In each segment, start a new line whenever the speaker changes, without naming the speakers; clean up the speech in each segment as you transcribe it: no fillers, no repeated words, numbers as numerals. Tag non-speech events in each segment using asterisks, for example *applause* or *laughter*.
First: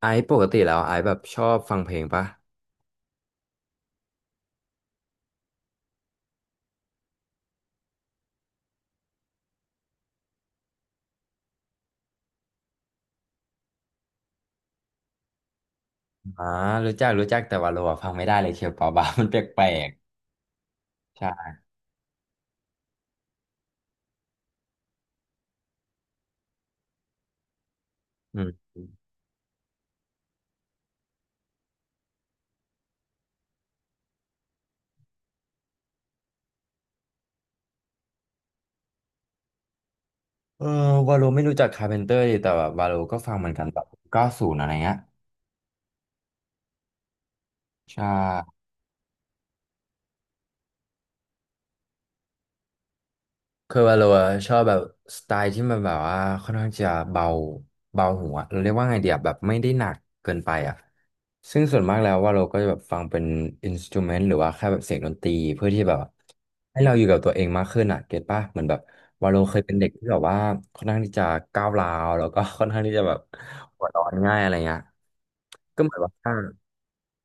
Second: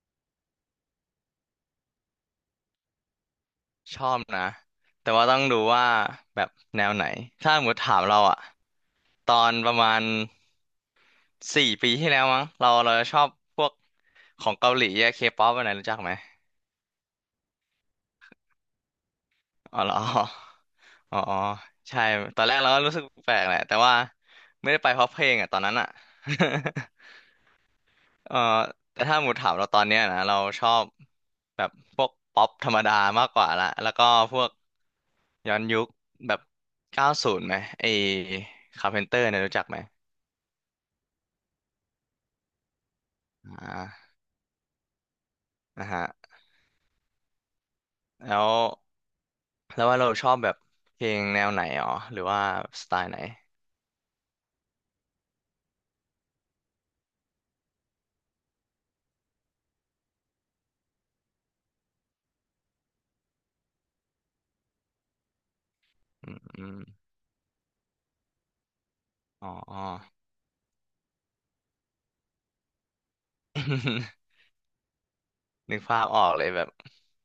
ไอซ์ปกติแล้วไอซ์แบบชอบฟังเพลงปะ
ชอบนะแต่ว่าต้องดูว่าแบบแนวไหนถ้าหมดถามเราอะตอนประมาณ4 ปีที่แล้วมั้งเราจะชอบพวกของเกาหลีอะเคป๊อปอะไรรู้จักไหม
อ่ารู้จักรู้จักแต่วาโลอะฟังไม่ได้เลยเคียวปาบา *laughs* มันแปล
อ๋อ
ก
เหรอ *laughs* อ๋
ๆ
ออ๋อ
ใช่
ใช่ตอนแรกเราก็รู้สึกแปลกแหละแต่ว่าไม่ได้ไปเพราะเพลงอะตอนนั้นอะ *laughs* เออ
อืม
แต่ถ้าหมูถามเราตอนเนี้ยนะเราชอบแบบพวกป๊อปธรรมดามากกว่าละแล้วก็พวก ย้อนยุคแบบ90ไหมไอ้คาร์เพนเตอร์เนี่ยรู้จักไหม
เออวาโลไม่รู้จักคาร์เพนเตอร์ดีแต่แบบวาโลก็ฟังเห
อ
มือนกันแบบ
่า
เก้าศูนย์อะไรเงี้ย
นะฮะ
ใช่
แล้วแล้วว่าเราชอบแบบเพลงแนวไหนอ๋อหรือว่าสไตล์ไหน
คือว่าเราอะชอบแบบสไตล์ที่มันแบบว่าค่อนข้างจะเบาเบาหัวเราเรียกว่าไงเดียแบบไม่ได้หนักเกินไปอ่ะซึ่งส่วนมากแล้วว่าเราก็จะแบบฟังเป็นอินสตูเมนต์หรือว่าแค่แบบเสียงดนตรีเพื่อที่แบบ
อืมอ
ให้
ม
เราอยู่กับตัวเองมากขึ้นอ่ะเก็ตป่ะเหมือนแบบว่าเรา
อ๋อ
เคย
*laughs*
เป็
อ๋
น
อ
เด็กที่แบบว่าค่อนข้างที่จะก้าวร้าวแล้วก็ค่อนข้างที่จะแบบหัวร้อนง่าย
*laughs*
อะไรเงี้ย
นึ
ก็
ก
เหมือ
ภา
น
พ
ว่
ออ
า
กเลยแบบ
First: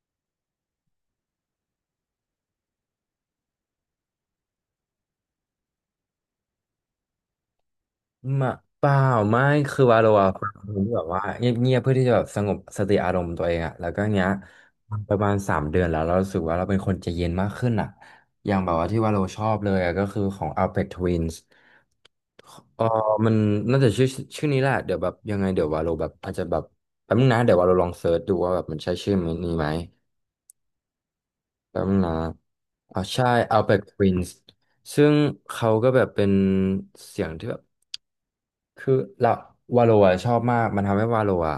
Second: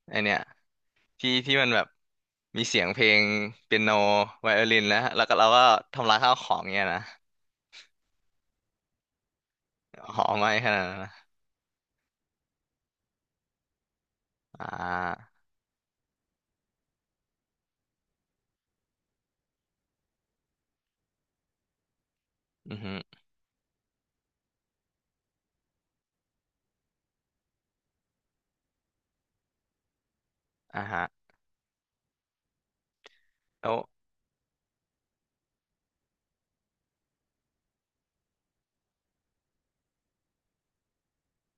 ไอเนี่ยที่มันแบบมีเสียงเพลงเปียโนไวโอลินแล้วก็เราก็ทำลายข้าวของเนี่ยนะ
มาเปล่าไม่คือวาโล
หอ
อะฟั
ไม่
ง
ข
เป็นค
นาด
ที่
นั้น
แบบว่า
นะ
เงียบๆเพื่อที่จะแบบสงบสติอารมณ์ตัวเองอะแล้วก็เนี้ย
อ่
ประ
า
มาณสามเดือนแล้วเรารู้สึกว่าเราเป็นคนใจเย็นมากขึ้นอะอย่างแบบว่าที่วาโลชอบเลยอะก็คือของ Alpha Twins
อื
เอ
อ
อ
ฮึ
มันน่าจะชื่อชื่อนี้แหละเดี๋ยวแบบยังไงเดี๋ยววาโลแบบอาจจะแบบแป๊บนึงนะเดี๋ยววาโลลองเซิร์ชดูว่าแบบมันใช่ชื่อนี้ไหม
อ่าฮะ
แป๊บนึงนะอ๋อใช่
แล้
Alpha
ว
Twins ซึ่งเขาก็แบบเป็นเสียงที่แบบ คือเราวาโลอะชอบมากมันทำให้วาโลอะ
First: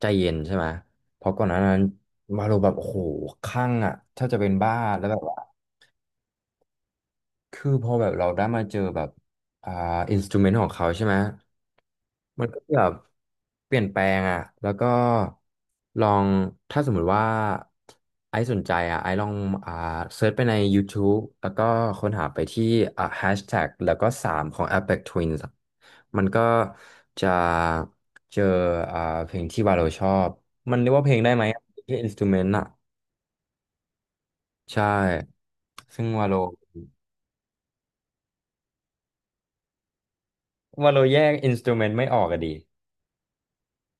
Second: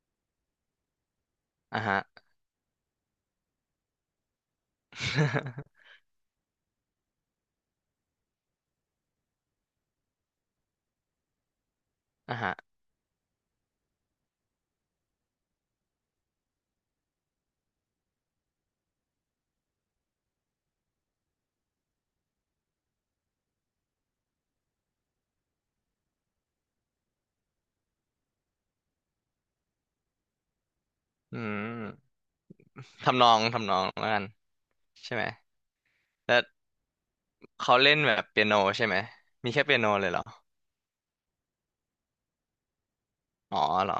ใจเย็นใช่ไหมเพราะก่อนหน้านั้
อ่า
น
ฮะ
วาโลแบบโอ้โหคลั่งอะแทบจะเป็นบ้าแล้วแบบ คือพอแบบเราได้มาเจอแบบอ่าอินสตูเมนต์ของเขาใช่ไหม
*laughs* อ่า
มัน
ฮะ
ก็แบบเปลี่ยนแปลงอ่ะแล้วก็ลองถ้าสมมุติว่าไอซ์สนใจอ่ะไอซ์ลองอ่าเซิร์ชไปใน YouTube แล้วก็ค้นหาไปที่แฮชแท็กแล้วก็สามของ Apex Twins อะมันก็จะเจออ่าเพลงที่วาโลชอบ มันเรียกว่าเพลงได้
อื
ไหมแค่อิน
ม
สตูเมนต์อ่ะ
ทำนองแล้วกัน
ใช
ใช่ไหม
่ ซึ่งวาโล
แล้วเขาเล่นแบบเปียโนใช่ไหม มีแค่เปียโนเลยเหรอ
วาโลแยกอินสตูเมนต์ไม่ออกอะดี
อ๋อเหรอ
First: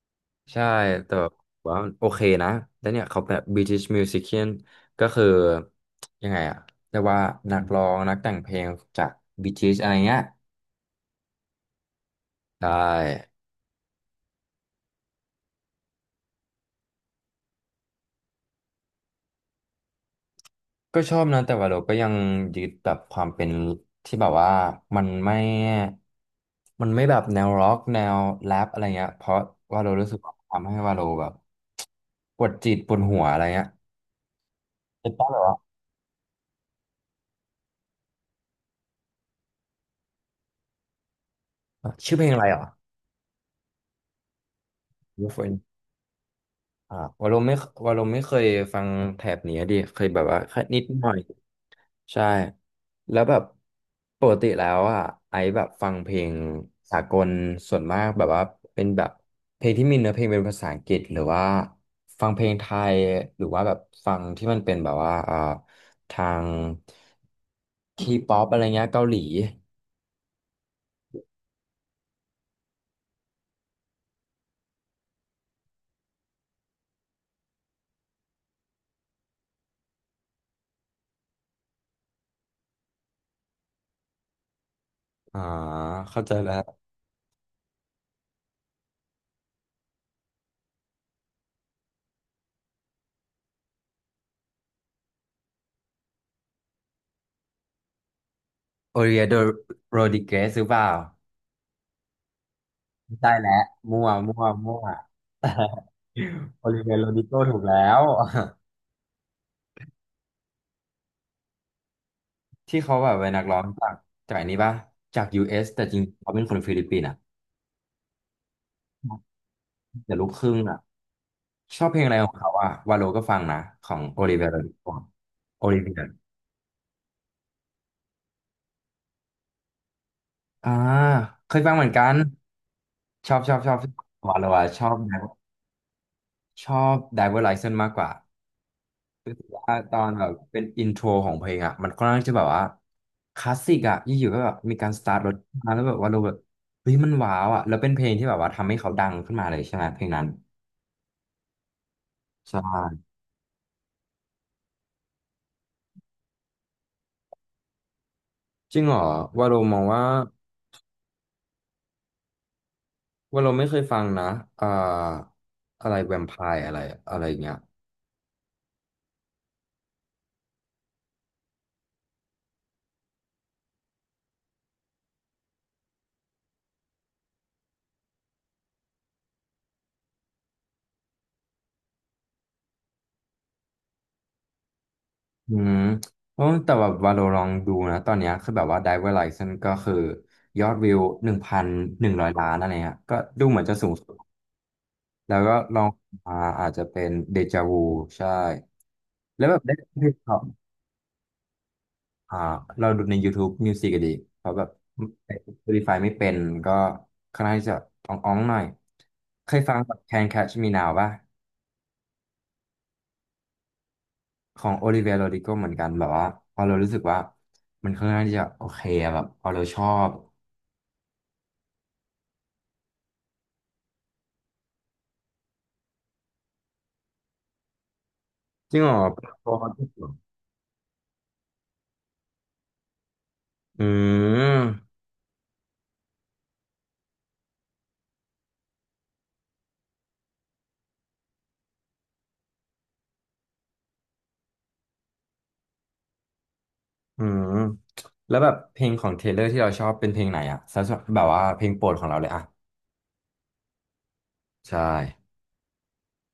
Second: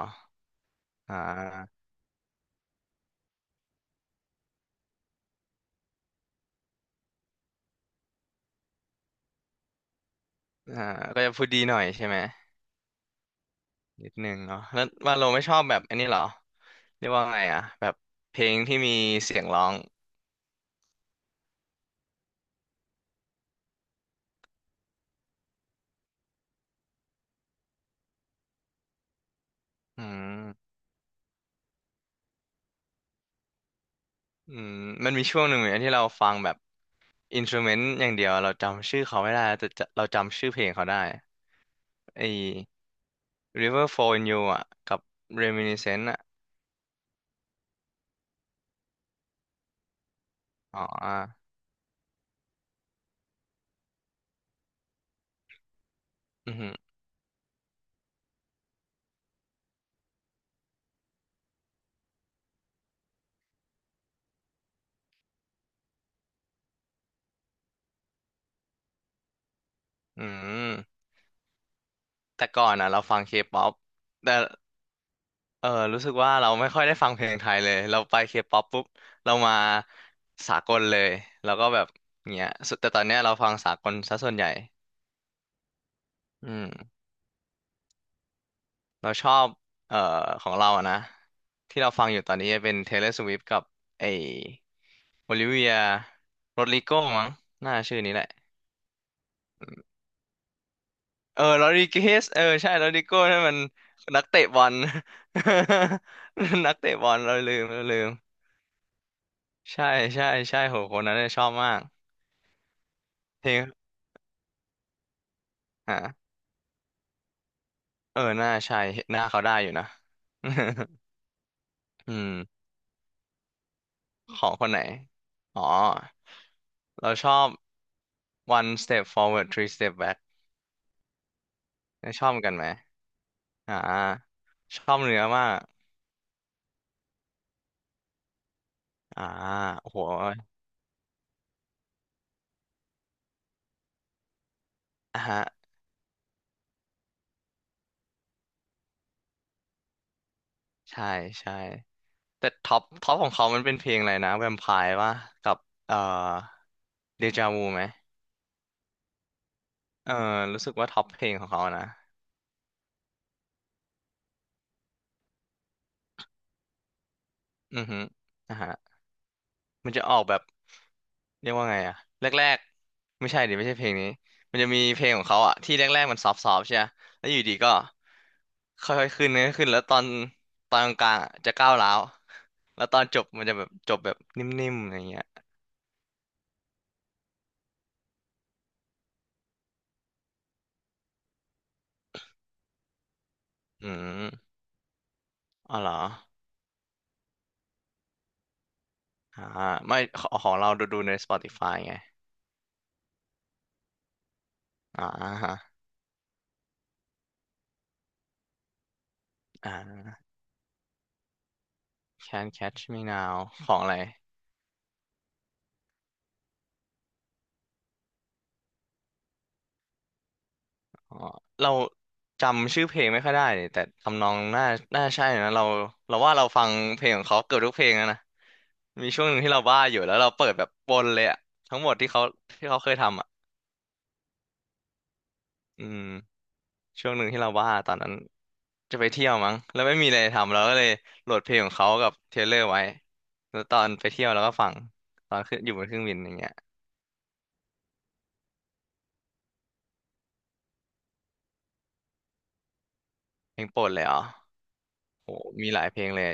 ใช่แต่
อ่
แบบว่า
า
โอเคนะแล้วเนี่ยเขาแบบ British Musician ก็คือยังไงอะเรียกว่านักร้องนักแต่งเพลงจาก British อะไรเงี้ย
อ่าก็จะพูดดีหน่อยใช่ไหม
ได้
นิดนึงเนาะแล้วว่าเราไม่ชอบแบบอันนี้เหรอเรียกว่าไงอ่ะแบบเพลงที่มีเสียงร้อง
ก็ชอบนะแต่ว่าเราก็ยังยึดแบบความเป็นที่แบบว่ามันไม่ มันไม่แบบแนวร็อกแนวแรปอะไรเงี้ยเพราะว่าเรา
อื
รู้สึกว่าทำ
ม
ให้ว่าเราแบบปวดจิตปวดหัวอะไรเงี้ย
อืม
เป็
มั
น
น
ต้
มี
อแบ
ช่
บ
วงห
ว่า
นึ่งเหมือนกันที่เราฟังแบบอินสต u เมนต์อย่างเดียวเราจำชื่อเขาไม่ได้แต่จะเราจำชื่อเพลงเขาได้
ชื่อเพ
ไอ้
ลงอะไรเหรอ
River Flow in You อ่ะกับ Reminiscence อ่ะ
อ่าวอลลุ่มไม่วอลลุ่มไม่เคยฟังแถบนี้ดิเคยแบบว่าแค่
อ๋
นิ
อ
ดหน่
อ่ะ
อยใช่แล้วแบบปกติแล้วอ่ะไอซ์แบบฟังเพลง
อือหือ
สากลส่วนมากแบบว่าเป็นแบบเพลงที่มีเนื้อเพลงเป็นภาษาอังกฤษหรือว่าฟังเพลงไทยหรือว่าแบบฟังที่มันเป็นแบบว่าทางทีป๊อปอะไรเงี้ยเกาหลี
อืม แต่ก่อนอ่ะเราฟังเคป๊อปแต่เออรู้สึกว่าเราไม่ค่อยได้ฟังเพลงไทยเลยเราไปเคป๊อปปุ๊บเรามาสากลเลยแล้วก็แบบเงี้ยสุดแต่ตอนเนี้ยเราฟังสากลซะส่วนใหญ่
อ่าเข้าใจ
อื
แล้ว
มเราชอบเอ่อของเราอะนะที่เราฟังอยู่ตอนนี้เป็น Taylor Swift กับไอ้ Olivia Rodrigo มั้งน่าชื่อนี้แหละ
โอเลียโดโรดิเกสหรือเปล่า
เออ Rodriguez เออใช่
ไม่
Rodrigo
ใช่
นั่น
แล้ว
มัน
มั่ว
นัก
มั่
เตะ
ว
บอ
มั่
ล
ว *laughs* โอ
*laughs* นัก
ลิเวี
เตะ
ย
บ
โร
อล
ดิโก
เรา
ถู
ลื
ก
ม
แล้
เราลื
ว
ม
*laughs*
ใช่ใช่ใช่โหคนนั้นเนี่ยชอบมาก
ที่เขาแบบเป็นนัก
เพล
ร้อ
ง
งจากจากอันนี้ป่ะจาก US แต่จริงๆ
อ่ะ
เขาเป็นคนฟิลิปปินส์อ่ะ
เออหน้าใช่หน้าเขาได้อยู่นะ
แต่ลูกครึ่งอ่ะชอบเพลง
*laughs*
อะไร
อื
ขอ
ม
งเขาอ่ะวาโลก็ฟังนะของโอลิ
ข
เวีย
อง
โร
ค
ดิ
นไหน
โก
อ๋อ
โอลิเวีย
เราชอบ one step forward three step back
อ่าเคยฟังเหมือนกัน
ชอบเหมือนกันไหม
ชอบชอบชอ
อ่า
บวาโลอะช
ช
อ
อ
บ
บเนื้อมาก
ชอบไดเวอร์ไลเซนมากกว่า
อ่าโอ้
ตอ
โห
นแบบเป็นอินโทรของเพลงอ่ะมันค่อนข้างจะแบบว่าคลาสสิกอ่ะอยู่ๆก็แบบมีการสตาร์ท
อ่ะ
รถ
ฮะ
มาแล้วแบบว่าเราแบบเฮ้ยมันว้าวอ่ะแล้วเป็นเพลงที่แบบว่าทำให้เขาดังขึ้นมาเลยใช่ไหมเพลงนั้น
ใช่ใช่แต่
ใช่
ท็อปของเขามันเป็นเพลงอะไรนะแวมไพร์วะกับเอ่อเดจาวูไหม
จริงเหรอว่าเรามองว่า
เออรู้สึกว่าท็อปเพลงของเขานะ
ว่าเราไม่เคยฟังนะอ่าอะไรแวมไพร์อะไรอะไรเงี้ย
อือฮึอ่า มันจะออกแบบเรียกว่าไงอะแรกๆไม่ใช่ดิไม่ใช่เพลงนี้มันจะมีเพลงของเขาอะที่แรกๆมันซอฟต์ๆใช่ไหมแล้วอยู่ดีก็ค่อยๆขึ้นนะขึ้นแล้วตอนตอนกลางๆอะจะก้าวร้าวแล้วตอนจบมันจะแบบจบแบบนิ่มๆอะไรเงี้ย
อืมเพราะแต่แบบว่าเราลองดูนะตอนเนี้ยคือแบบว่า Driver License ก็คือยอดวิวหนึ่งพันหนึ่งร้อยล้านอะไรเงี้ยก็ดูเหมือนจะสู
อื
ง
ม
แล้วก็
อ๋อ
ลอ
เห
ง
รอ
มาอาจจะเป็นเดจาวูใช่
อ่า
แล้วแบบได้
ไม่
เ
ขอ
เขา
งของเราดูใน Spotify ไง
อ่าเราดูใน YouTube Music อะดีเขาแบบ
อ่าฮะ
Spotify ไม่เป็นก็ค่อนข้างที่จะอ่องๆหน่อยเคยฟังแบบ
อ่า
Can Catch Me Now ป่ะ
Can Catch Me Now ของอะไร
ของ Olivia Rodrigo เหมือนกันแบบว่าพอเรารู้สึกว่ามันค่อนข้างที่จะโอเคอะแบบพอเราชอบ
อ๋อเราจำชื่อเพลงไม่ค่อยได้นี่แต่ทำนองน่าใช่นะเราเราว่าเราฟังเพลงของเขาเกือบทุกเพลงแล้วนะ
จริงเหรอ
มีช่วงหนึ่ง
พ
ที่
อ
เราบ้า
ที่
อยู่
สุด
แล้วเราเปิดแบบวนเลยอะทั้งหมดที่เขาที่เขาเคยทำอะ
อืม
อืมช่วงหนึ่งที่เราบ้าตอนนั้นจะไปเที่ยวมั้งแล้วไม่มีอะไรทำเราก็เลยโหลดเพลงของเขากับเทรลเลอร์ไว้แล้วตอนไปเที่ยวเราก็ฟังตอนขึ้นอยู่บนเครื่องบินอย่างเงี้ย
อืมแล้วแบบเพลงของเทเลอร์ที่เราชอบเป็นเพลงไหนอะสำหรับแบบว่าเพลงโปรดของเราเลยอะ
เพลงโปรดเลยอ๋อ
ใช่
โอ้มีหลายเพลงเลย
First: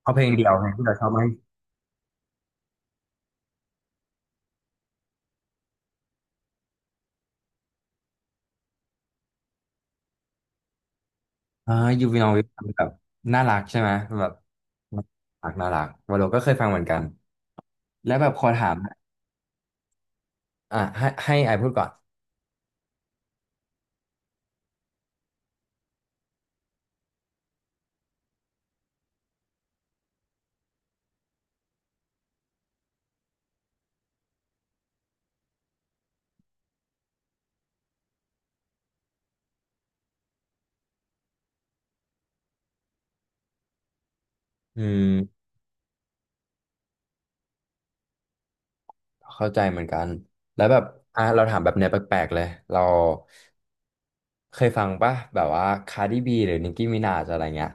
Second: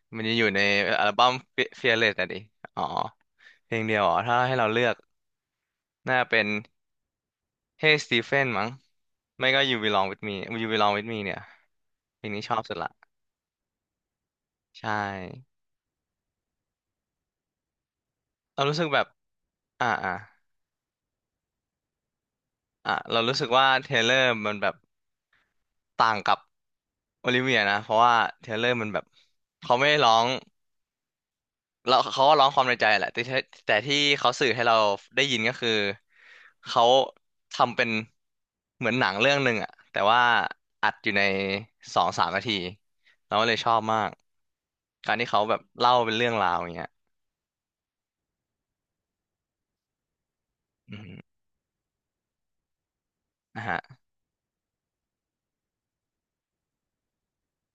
เพราะเพ
มั
ล
น
ง
จะอ
เดี
ยู่
ยว
ใน
ไงที่เราช
อั
อบ
ล
ไหม
บั้ม Fearless นะดิ อ๋อ เพลงเดียวอ๋อถ้าให้เราเลือกน่าเป็น Hey Stephen มั้งไม่ก็ You Belong With Me You Belong With Me เนี่ย
อ่ายูวี
เพ
น
ล
อ
ง
วิ
นี้ชอบสุด
แบบ
ละ
น่ารักใช่ไหมแบบ
ใช่
น่ารักวาโลก็เคยฟังเหมือนกันแล้วแบบขอ
เรา
ถาม
รู้สึกแบบอ่าอ่า
อ่ะให้ไอพูดก่อน
เรารู้สึกว่าเทเลอร์มันแบบต่างกับโอลิเวียนะ เพราะว่าเทเลอร์มันแบบเขาไม่ได้ร้อง แล้วเขาก็ร้องความในใจแหละแต่ที่เขาสื่อให้เราได้ยินก็คือเขาทำเป็นเหมือนหนังเรื่องหนึ่งอะแต่ว่าอัดอยู่ในสองสามนาทีเราก็เลยชอบมาก
อืม
การที่เขาแบบเล่าเป็นเรื่องราวอย่างเงี้ย
เข้าใจเหมือนกันแล้วแบบ
อืม
อ่ะเราถามแบบเนี้ยแปลกๆเลยเรา
นะฮะ
เคยฟังป่ะแบบว่าคาร์ดิบีหรือนิกกี้มินาจอะไรเงี้ย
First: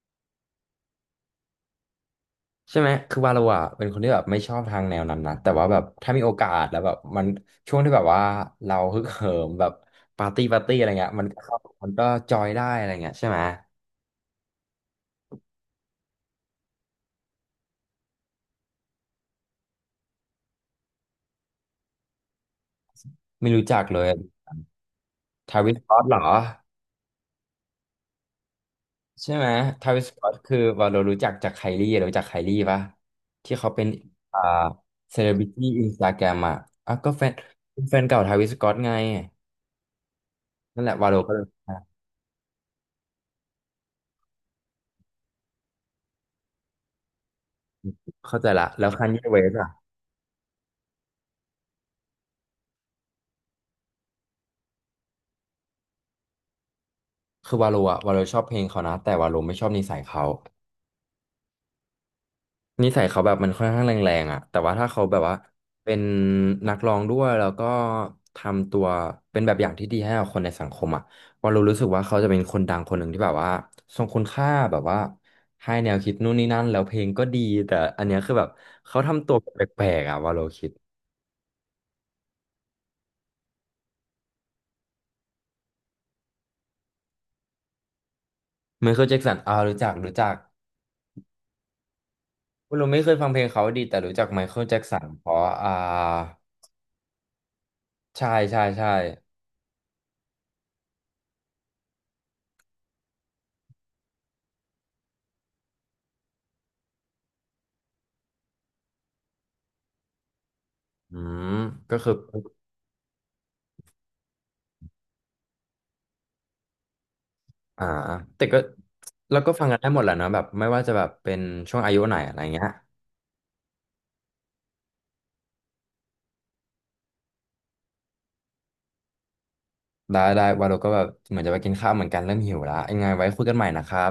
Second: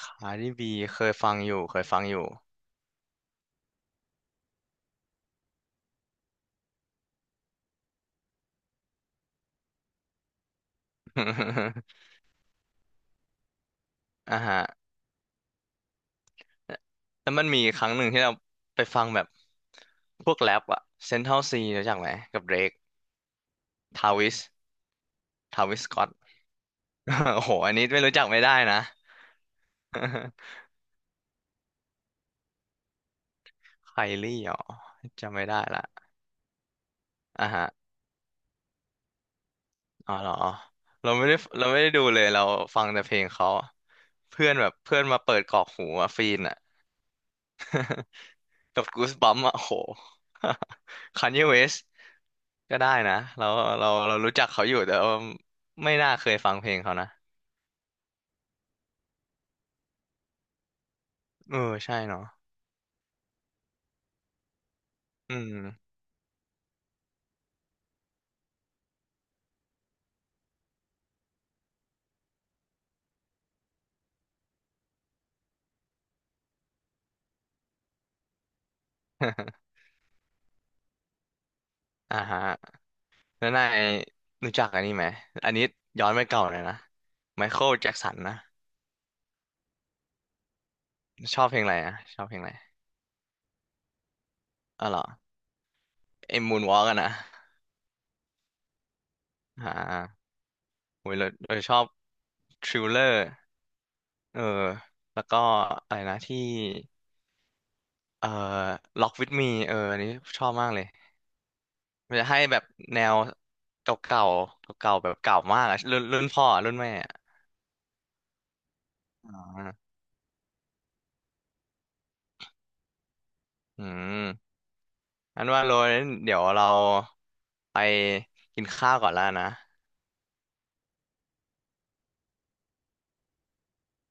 คาร์ดิบีเคยฟังอยู่เคยฟังอยู่
ใช่ไหมคือวาโลอ่ะเป็นคนที่แบบไม่ชอบทางแนวนั้นนะแต่ว่าแบบถ้ามีโอกาสแล้วแบบมันช่วงที่แบบว่าเราฮึกเหิมแบบปาร์ตี้อะไรเงี้ยมันก็เข้ามันก็
*laughs*
จอยได้อะไรเงี้ยใช่ไหม
อ่าฮะแล้วมันมีครั้งหนึ่งที่เราไปฟังแบบพวกแรปอะเซนทรัลซีรู้จักไหมกับเดรก
ไม่รู้จักเลย
ทาวิส
ทา
ทา
วิส
วิสส
ก็อ
ก็
ตเหรอ
*laughs* โอ้โหอันนี้ไม่รู้จักไม่ได้นะ
ใช่ไหมทาวิสก็อตคือ
*laughs*
วาโลรู้จักจากไคลี่รู้จักไคลี่ปะที่เขาเป็น
ไคลี่
อ่า
เหรอ
เซเล
จำ
บริ
ไม่ได้
ตี้อิ
ละ
นสตาแกรมอ่ะอ่ะก็แฟน
อ่ะฮะ
แฟนเก่าทาวิสก็อตไง
อ๋อเหรอ
นั่นแหละวา
เรา
โล
ไม่
ก็
ได้
เลย
เราไม่ได้ดูเลยเราฟังแต่เพลงเขาเพื่อนแบบเพื่อนมาเปิดกรอกหูอะฟีนอะ *laughs*
เข้าใจละ
กั
แล้
บ
ว
กู
คัน
ส
ยี
บั
เว
ม
ส
อะโห *laughs* คานเยเวสก็ได้นะเรารู้จักเขาอยู่แต่ว่าไม่น่าเคยฟังเพลงเขานะ
คือวาโลอะวาโลชอบเพลงเขานะแต่วาโลไม่ชอบนิสัยเขา
เออใช่เนาะ
นิสัยเขาแบบมันค่อนข้างแรงๆอะแต่ว่าถ้าเขาแบบ
อื
ว่า
ม
เป็นนักร้องด้วยแล้วก็ทำตัวเป็นแบบอย่างที่ดีให้กับคนในสังคมอะวาโลรู้สึกว่าเขาจะเป็นคนดังคนหนึ่งที่แบบว่าทรงคุณค่าแบบว่าให้แนวคิดนู่นนี่นั่นแล้วเพลงก็ดีแต่อันเนี้ยคือแบบเขาทำตัวแปลกๆอะวาโลคิด
*laughs* อ่าฮะแล้วนายรู้จักอันนี้ไหมอันนี้ย้อนไปเก่าเลยนะไมเคิลแจ็กสันนะ
ไมเคิลแจ็กสันอ่ารู้จักรู้จัก
ชอบเพลงอะไรอ่ะชอบเพลงอะไร
วาโลไม่เคยฟังเพลงเขาดีแต่รู้จักไมเคิลแจ็ก
อ๋อเห
สั
รอ
นเพราะอ่า
ไอ้มูนวอล์กอะนะ
ใช่ใช่ใช่
อ่าโอ้ยเราชอบทริลเลอร์เออแล้วก็อะไรนะที่เอ่อล็อกวิดมีเอออันนี้ชอบมากเลย
อืมก็คือ
มันจะให้แบบแนวเก่าๆเก่าๆแบบเก่ามากอะรุ่นรุ่นพ่ออะรุ่นแม่อะ
อ่าแต่ก็
อ่
เราก็ฟังกันได้
า
หมดแหละเนอะแบบไม่ว่าจะแบบเป็นช่วงอายุไหนอะไรเงี้ย
อืมอันว่าโรยเดี๋ยวเราไปกินข้าวก่อนแล้วนะ
ได้ได้วาโลก็แบบเหมือนจะไปกินข้าวเหมือนกันเริ่มหิวและยังไงไว้คุยกันใหม่นะครับ